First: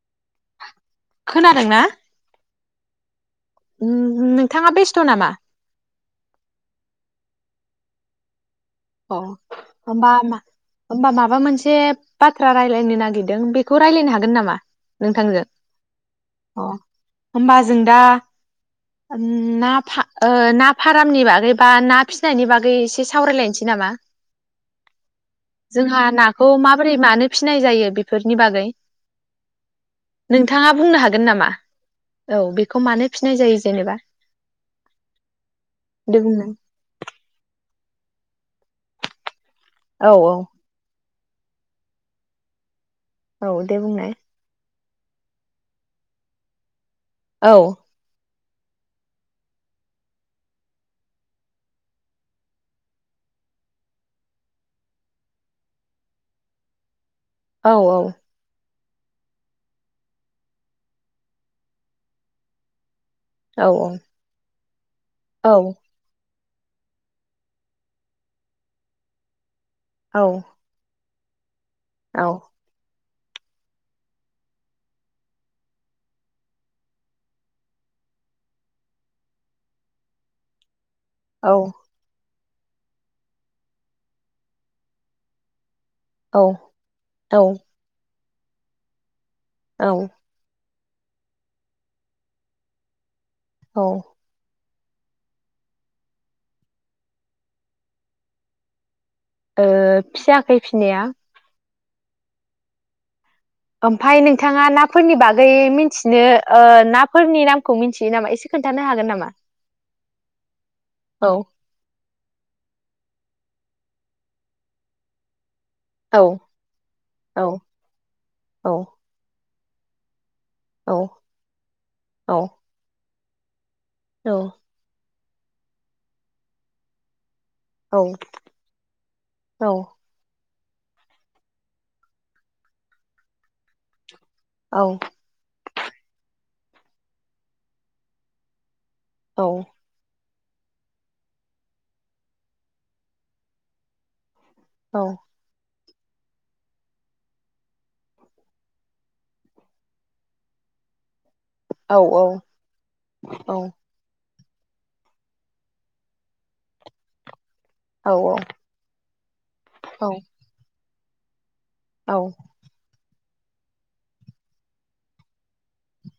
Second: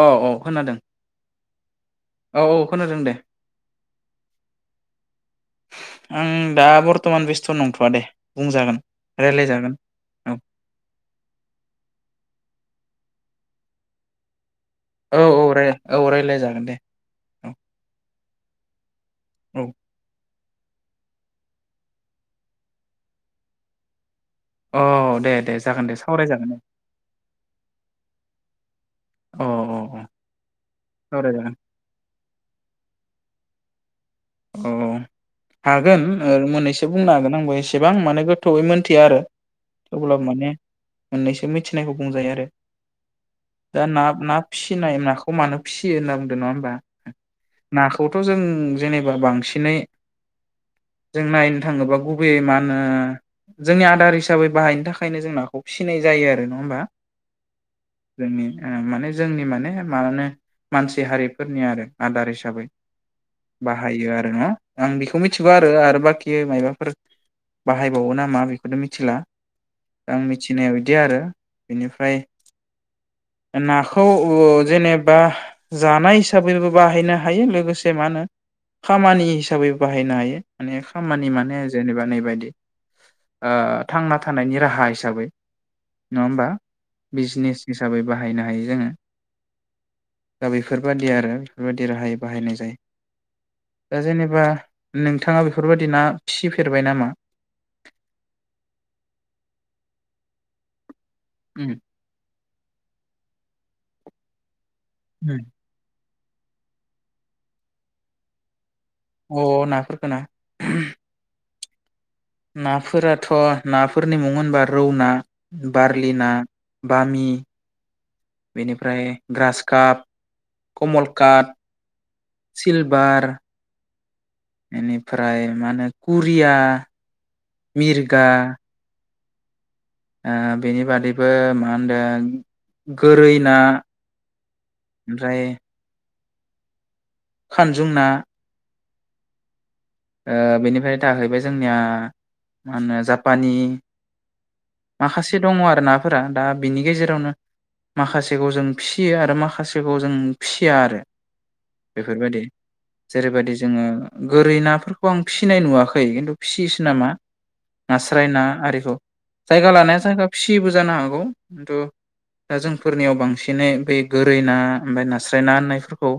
औ औ खोनादों खोनादोंना औ औ। खोनादों दे। नोंथाङा बेस्थ' नामा? आं दा बरथमान बेस्थ' नंथ'वा दे। बुंजागोन अ रायलायजागोन होमबा औ मा होमबा माबा मोनसे बाथ्रा राय रायलायनो नागिरदों बेखौ रायजलायनो हागोन नामा? औ नोंथां औ जों राय औ रायलायजागोन अ दे औ हमबा जों दा ओम औ ना फा ओ ना फारामनि बागै बा ना फिसिनायनि बागै एसे सावरायलायनोसै नामा? औ दे दे जागोन दे जोंहा नाखौ सावरायजागोन दे माबोरै मानो फिनाय जायो बे बेफोरनि बागै। औ औ औ नोंथाङा बुंनो हागोन नामा? सावरायजागोन औ बेखौ मानो फिसिनाय जायो जेनेबा? अ हागोन दे बुंनाय मोननैसो बुंनो हागोन आंबो एसे बेसेबां माने गोथौयै मिथिया आरो। औ थेवब्लाबो माने औ मोननैसो मिथिनायखौ बुंजायो आरो। औ दे दा ना बुंनाय नाफिस फिसिनाय नाखौ मानो फिसियो होनना बुंदों नङा होनबा। औ नाखौ थ जों उम जेने बांसिनै जों नायनो थाङोबा गुबैयै मा होनो जोंनि आदार हिसाबै बाहायनो थाखायनो जों नाखौ फिसिनाय जायो आरो नङा होमबा। औऔ। जोंनि ओ माने जोंनि माने माहोनो मानसि हारिफोरनि आरो आदार हिसाबै। औ बाहायो आरो न आं बेखौ मिथिगौ आरो औ आरो बाखि मायबाफोर बाहायबावो नामा बेखौ मिथिला। आं मिथिनाया बिदि आरो। बेनिफ्राय औ नाखौ ओ जेनेबा जानाय हिसाबैबो बाहायनो हायो लोगोसे मा होनो खामानि हिसाबै बाहायनो हायो माने। खामानि औ माने जेनेबा नैबायदि ओ थांना थानायनि राहा हिसाबै। नङा औ होमबा? औ बिजनेस हिसाबै। बाहायनो हायो जोङो। औ। बेफोरबायादि आरो बेफोरबायदि राहायाव बाहायनाय जायो। औ दा जेनेबा नोंथाङा बेफोरबायदि ना फिसिफेरबाय नामा? ओ फियाखै फिनाया। उ। ओमफ्राय नोंथाङा ना फोरनि बागै मिथि बि ओ ना फोरनि नामखौ मिन्थियो नामा? एसे खोन्था अ नाफोरखौ ना? औ नाफोराथ नाफोरनि मुं होनबा रौ ना- औ बारलिना बामि औ औ बेनिफ्राय ग्रास काप औ कमल काट औ सिलभार औ -ओमफ्राय माहोनो कुरिया औ मिरगा औ ओ बेनि बादैबो मा होनदों गोरै ना औ ओमफ्राय खानजुं ना औ बेनिफ्राय थाहैबाय जोंनिया मा होनो जापानि माखासे दङ आरोना फोरा दा बिनि गेजेरावनो माखासेखौ जों फिसियो आरो माखासेखौ जों फिया आरो औ बेफोरबायदि जेरैबायदि जोङो गोरि ना फोरफोरखौ आं फिसिनाय नुवाखै खिन्थु फिसियोसो नामा औ नास्राय ना आरिखौ जायगा लानाय जायगा फिसिबो जानो हागौ [unintelligible] खिन्थु औ दा जोंफोरनियाव बांसिनै बे गोरै ना ओमफ्राय नास्राय ना होननायफोरखौ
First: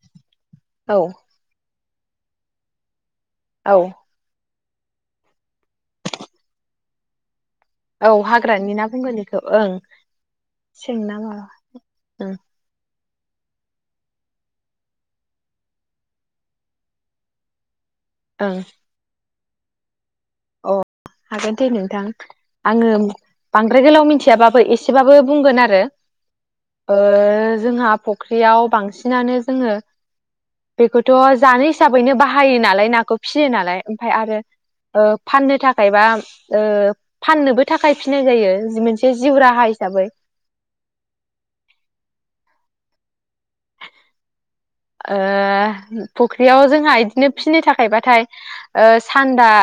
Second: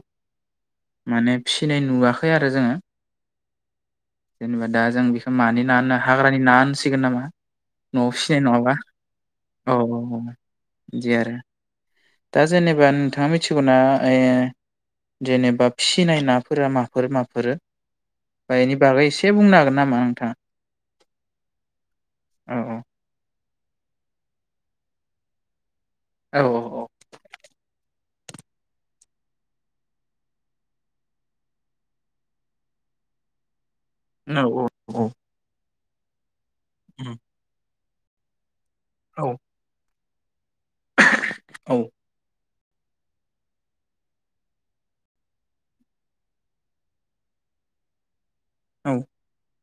माने फिसिनाय नुवाखै आरो जोङो औ जेनेबा दा जों बेखौ मानि ना होनो हाग्रानि ना होनसिगोन नामा? न'आव औ फिसिनाय हाग्रानि नङाबा ना बुंगोन इखौ ओं औ औ बिदि सेंना आरो माबा ओं दा जेने बा नोंथाङा मिथिगौना ओ जेनेबा फिसिनाय नाफोरा माफोर माफोर? ओं बेनि बागै इसे से बुंनो हागोन नामा ओं अ हागोन दे नोंथां औ आङो बांद्राय गोलाव मिथियाबाबो एसेबाबो बुंगोन आरो औ ओ जोंहा फ फुख्रियाव बांसिनानो जोङो बेखौथ' जानो हिसाबैनो बाहायो नालाय नाखौ फिसियो नालाय ओमफाय आरो औ औ ओ फाननो था थायबा ओ फाननोबो थाखाय फिनाय जायो। मोनसे औ जिउ राहा हिसाबै। औ ओ फुख्रियाव जोंहा इदिनो फिनाय थाखायोबाथाय ओ औ सान्दा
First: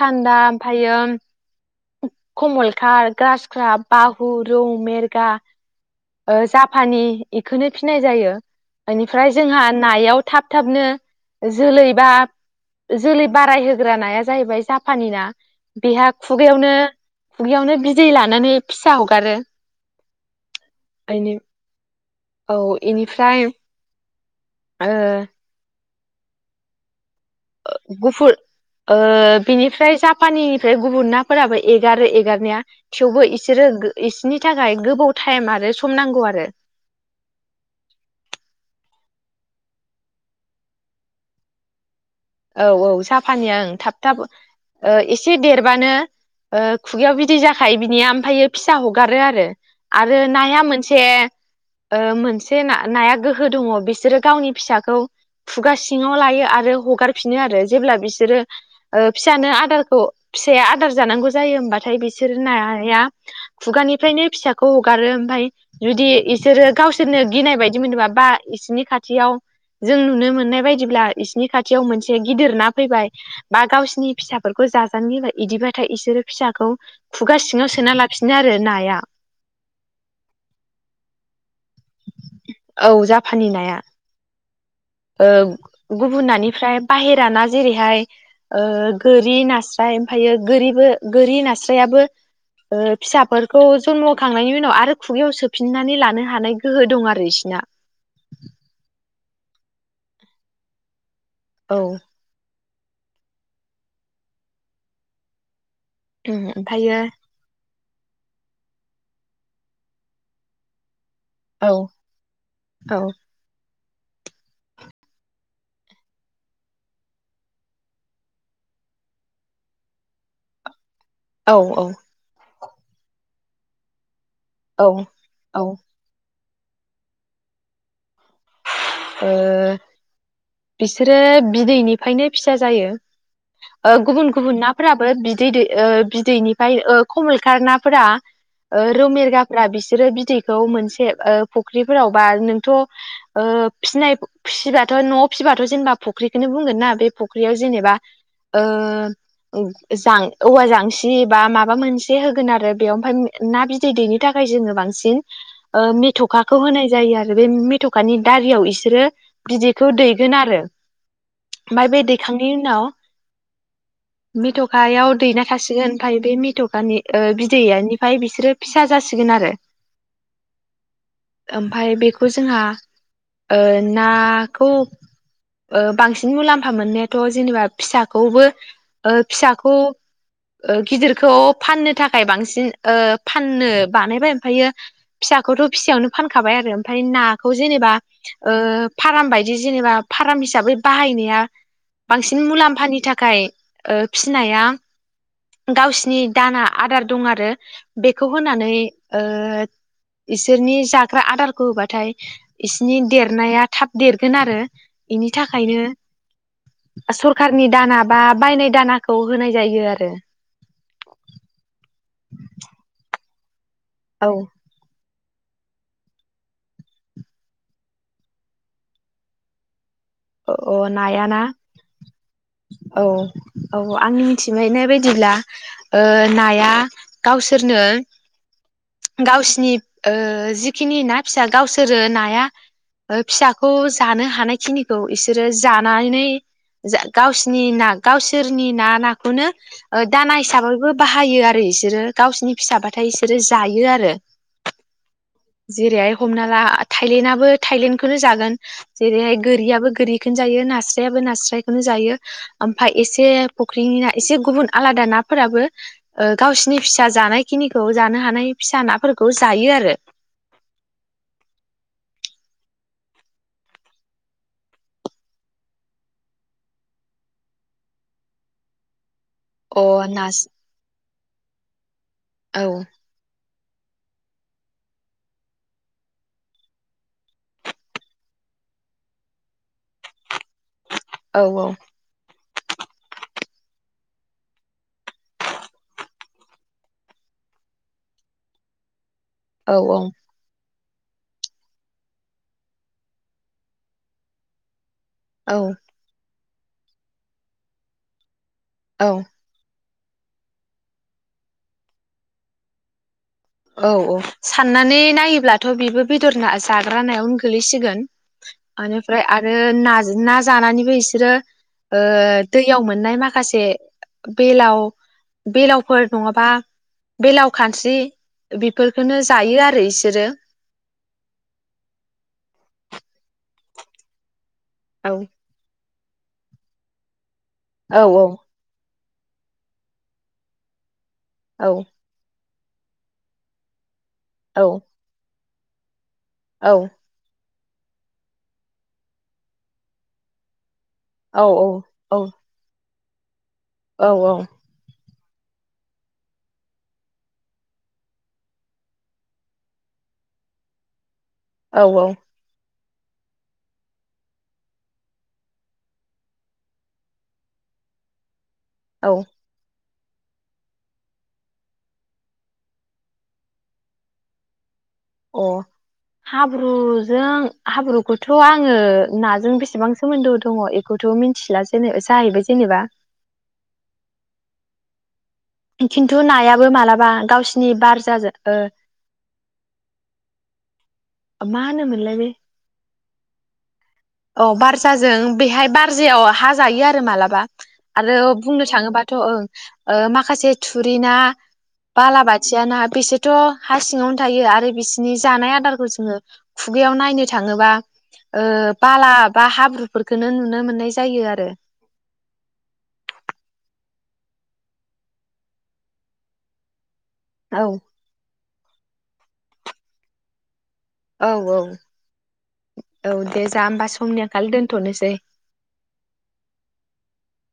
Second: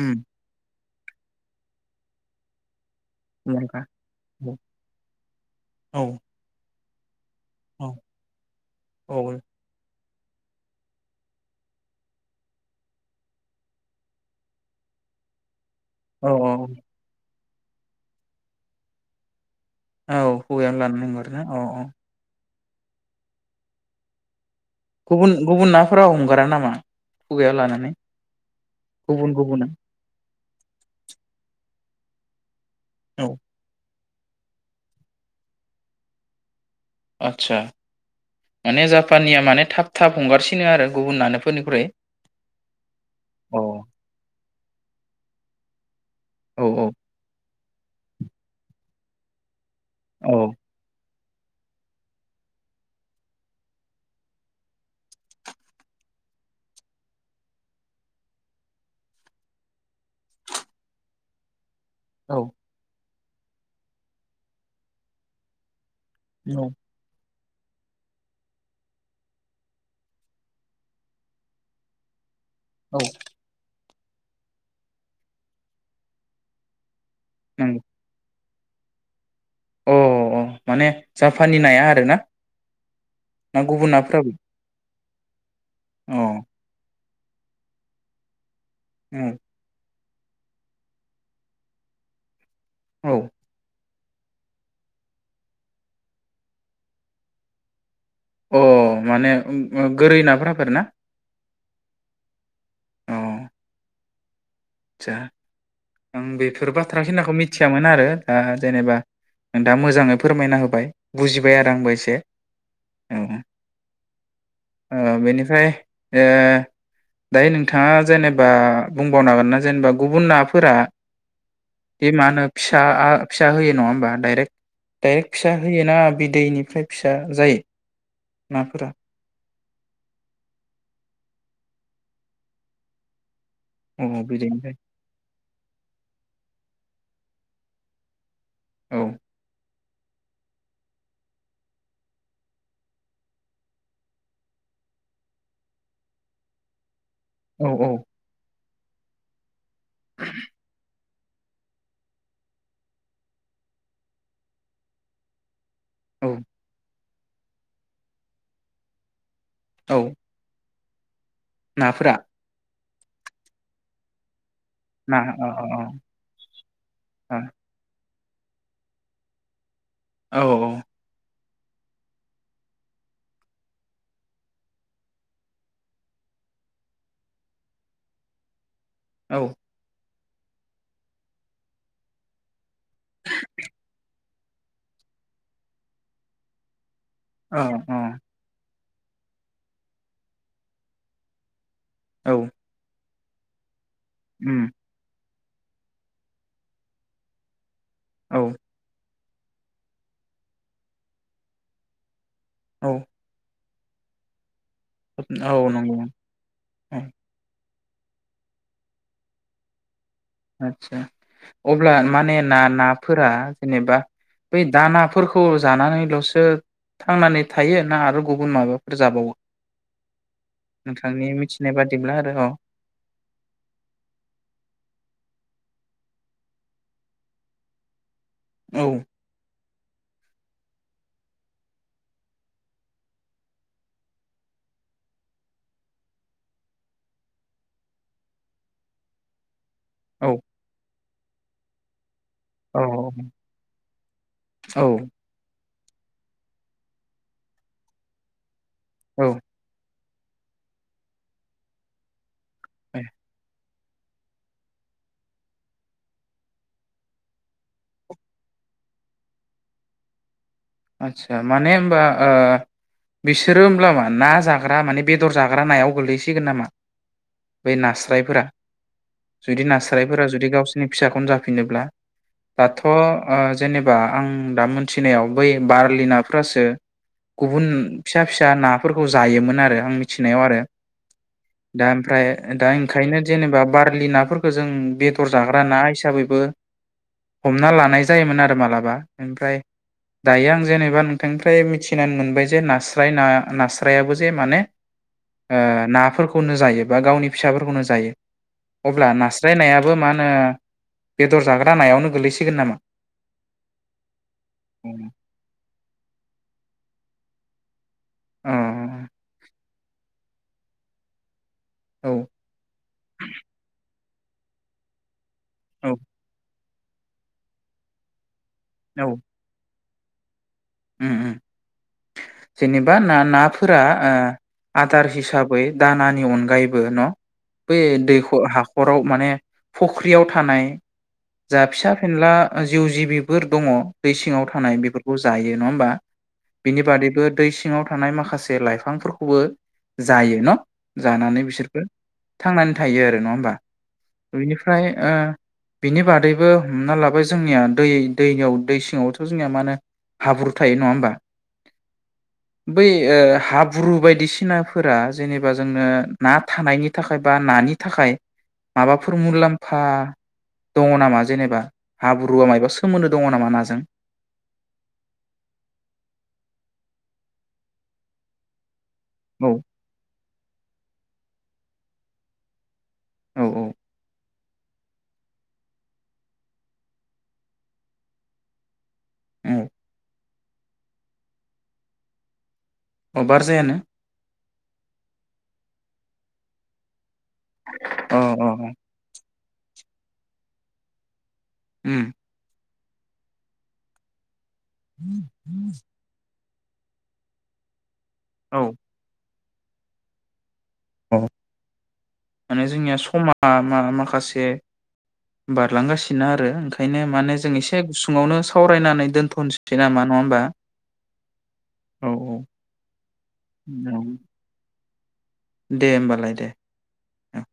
उम ओमफ्रायो [unintelligible] कमल खात गासक्राप मुलाम्फा बाहु औ रौ मेरगा औ ओ जाब फानि इखोनो औ फिनाय जायो औ इनिफ्राय जोंहा नायाव थाब थाबनो जोलै बा जोलै बाराय होग्रा नाया जाहैबाय जापाननि ना बेहा औ खुगायावनो खुगायावनो बिदै लानानै फिसा हगारो। औ। बेनि [unintelligible] औ इनिफ्राय गुबुन गुबुन ना फोराव हंगारा नामा खुगायाव लानानै गुफुर ओ गुबुन गुबुना बिनिफ्राय जापानिनिफ्राय गुबुर नाफोराबो एगारो एगार नाया। औ थेवबो इसोरो गो इसिनि थाखाय गोबोव टाइम आरो सम नांगौ आरो। आदसा, माने जापाननिया माने थाब थाब हंगारसिनो आरो गुबुन नानोफोरनिख्रुइ? औ औ जापानिया अ औ ओं थाब थाब ओ एसे देर बानो ओ औ खुगायाव बिदि जा खायो बिनिया ओमफ्रायायो फिसा हगारो आरो आरो औ नाया मोनसे ओ मोनसे ना नाया गोहो दङ बिसोरो गावनि फिसाखौ खुगा सिङाव लायो आरो हगार फिनो आरो जेब्ला बिसोरो ओ फिसानो आदारखौ फिसाया आदार जानांगौ जायो होनबा थाय बिसोर औ नाया खुगानिफ्रायनो फिसाखौ हगारो ओमफ्राय जुदि इसोरो औ गावसोरनो गिनाय बायदि मोनोबा बा बिसिनि खाथियाव जों नुनो मोननाय बायदिब्ला बिसिनि खाथियाव मोन गिदिर ना औ फैबाय बा गावसि सिनि फिसाफोरखौ जाजानो गिबाय इदिबाथाय इसोरो फिसाखौ खुगा सिंङाव नंगौ सोना लाफिनो आरो नाया। अ अ माने जा पाननि नाया आरो ना? ना गुबुन नाफोराबो? औ। अ गुबुन नानिफ्राय बाहेराना जेरैहाय ओ औ गोरि नास्राय ओमफायो गोरिबो गोरि नास्रायाबो ओ औ फिसाफोरखौ जन्म' होखांनायनि उनाव आरो खुगायाव सोफिननानै लानो हानाय गोहो दं आरो बिसिना। अ माने गोरै नाफ्राफोर ना औ जा आं बेफोर ओमफ्रायो बाथ्रा खिनाखौ मिथि मिथियामोन आरो दा जेनेबा दा मोजांङै फोरमायना होबाय बुजिबाय आरो औ आंबो एसे औ ओ ओ ओ बेनिफ्राय ओ दायो नोंथांङा जेनेबा बुंबावनांगोन ना जेनेबा गुबुन नाफोरा औ औ बे मा होनो फिसा आ फिसा होयो नंङा होमबा डाइरेक्ट औ औ डायरेक्ट फिसा ओ होयोना बिदैनि ओमफ्राय फिसा जायो नाफोरा ओ बिसोरो बिदैनिफ्रायनो फिसा जायो ओ‌ अ गुबुन गुबुन बिदैनिफ्राय नाफोराबो बिदै ओ दैयो बिदैनिफ्राय ओ खमल खार नाफोरा ओ औ ‌रौ‌ मिरगाफ्रा बिसि जेरै बिदैखौ मोनसे ओ फुख्रिफोराव बा नोंथ' ओ फिनाय फिबाथ' न'आव फिबाथ' जेनेबा फुख्रिखौनो बुंगोन ना बे फुख्रियाव औ जेनेबा औ ओ - जां औवा जांसि जि बा माबा मोनसे होगोन आरो बेयाव ओमफ्राय ना बिदै दैनि थाखाय जोङो बांसिन ओ औ मिथ'खाखौ होनाय जायो आरो बे मिथ'कानि दारियाव बिसोरो बिदैखौ औ दैगोन आरो ओमफाय बे नाफोरा दैखांनायनि उनाव मेथ'खायाव ना औ दैना औ थासिगोन ओमफाय बे मेथ'कानि ओ बिदैया ओमफाय बिसोरो फिसा जासिगोन आरो औ औ औ ओमफाय बेखौ जोंहा ओ नाखौ ओ बांसिन मुलाम्फा मोननायाथ' जेनेबा फिसाखौबो ओ औ फिसाखौ ओ गिदिरखौ फाननो थाखाय बांसिन ओ फाननो बानायबाय यो फिसाखौथ' फिसायावनो फानखाबाय आरो ओमफ्राय नाखौ जेनेबा अ ओ फाराम बायदि जेनेबा फाराम हिसाबै बाहायनाया औ बांसिन मुलाम्फानि थाख गाय ओ उम फिनाया गावसिनि दाना आदार दं आरो बेखौ औ होनानै ओ इसोरनि जाग्रा आदारखौ होबाथाय औ बिसिनि देरनाया थाब देरगोन आरो। बेनि औ थाखायनो नंगौ औ सरखारनि दाना बा बायनाय दानाखौ होनाय जायो आरो। आतसा अब्ला माने ना नाफोरा जेनेबा औ बे फोरखौ जानानैलसो थांनानै थायो ना आरो गुबुन माबाफोर जाबावो? औ औ नोंथांनि नायाना मिथिनाय बादिब्ला आरो औ औ औ आंनि मिथिबायनाय बायदि बिदिला ओ नाया गावसोरनो गावसिनि ओ जिखिनि ना फिसा गावसोरो नाया फिसाखौ जानो हानायखिनि खौ इसोरो जानानै गावसिनि ना गावसोरनि ना नाखौनो औ दाना हिसाबैबो बाहायो आरो बिसोरो गावसोरनि औ फिसाबाथाय बिसोरो जायो आरो औ जेरैहाय हमना ला थायलेण्डआबो थायलेण्डखौनो जागोन औ जेरैहाय गोरिखौनो जायो नास्रायाबो नास्रायखौनो जायो ओमफ्राय ए एसे फुख्रिनि ना एसे गुबुन आलादा नाफोराबो गावसिोरनि फिसा जानाय खिनिखौ जानो हानाय फिसा नाफोरखौ जायो आरो आचसा माने होनबा बिसोरो होमब्ला मा ना जाग्रा माने बेदर जाग्रा नायाव गोलैसिगोन नामा बै नास्रायफोरा जुदि अ नारासारायफोरा नास जुदि गावसिनि फिसाखौ खम जाफिनोब्ला औ दाथ ओ जेनेबा आं दा मोनथिनायाव बै बारलि नाफ्रासो गुबुन फिसा फिसा नाफोरखौ जायोमोन आरो आं मिथि नायाव आरो औ दा ओमफ्राय दा ओंखायनो जेनेबा बारलि नाफोरखौ जों बेदर जाग्रा ना हिसाबैबो हमना लानाय जायोमोन आरो मालाबा ओमफ्राय औ औ दायो आं जेनेबा नोंथांनिफ्राय मिथिनानै मोनबाय जे नास्राय ना नास्रायाबो जे माने औ ओ नाफोर खौनो जायो बा गावनि फिसाफोरखौनो जायो। अब्ला औ नास्राय नाया बो मा होनो बेदर जाग्रा नायावनो गोलैसिगोन नामा? औ औ साननानै नायोब्लाथ' बेबो बेदर ना जा ग्रा नायावनो गोलैसिगोन। अ ओनिफ्राय आरो नाज ना जानानैबो इसोरो ओ औ दैयाव मोननाय माखासे बेलाव औ बेलावफोर नङाबा बेलाव, खानस्रि बेफोरखोनो जायो आरो इस सोरो ओम ओम जेनेबा ना ना फोरा ओ आदार औ हिसाबै दानानि अनगायैबो न? बे औ दैख' हाखर आव माने फुख्रियाव थानाय जा औ फिसा फेनला जिउ जिबिफोर दङ' दै सिङाव औ थानाय बेफोरखौ जायो। नङा होमबा? औ बिनि बादैबो दै सिङाव थानाय माखासे लाइफांफोरखौबो जायो न'? औ जानानै बिसोरबो औ थांनानै थायो आरो नङा होमबा? औ बेनिफ्राय ओ बिनि बादैबो हमना लाबाय जोंनिया दै दैयाव दै सिङावथ' जोंनिया मा होनो हाब्रु थायो नङा होमबा? औ औ। बै ओ हाब्रु बायदिसिनाफोरा जेनेबा जोंनो ना थानायनि थाखाय बा नानि थाखाय औ माबाफोर मुलाम्फा दङ नामा जेनेबा, हाब्रुआ मायबा सोमोन्दो दङ नामा नाजों? अ हाब्रुजों हाब्रुखौथ' आङो औ नाजों बेसेबां सोमोन्दो दङ एखौथ' मिन थिला जेने जाहैबाय जेनेबा औ औ। खिन्थु नायाबो मालाबा गावसिनि बारजाजों ओ औ। मा होनो मोनलाय बे अ बारजायानो। औ बारजाजों बेहाय बारजायाव हा जायो आरो माला बा आरो अ अ बुंनो अ थाङोबाथ' ओं। ओ माखासे थुरि ना उम बाला बाथिया ना बिसोरथ' हा सिङावनो थायो आरो बिसोरनि जानाय आदारखौ जों खुगायाव नायनो थाङोबा ओ औ पालाब बा हाब्रुफोरखोनो नुनो मो अ' माने जोंनिया समा मा मा म माखासे बारलांगासिनो आरो ओंखाय नो माने जों औ एसे गुसुङावनो सावरायनानै दोन्थ'नोसै नामा नङा होमबा? औ औ औ दे जा होमबा समनि आंखाल दोन थ'नोसै। दे ओमबालाय दे ओ।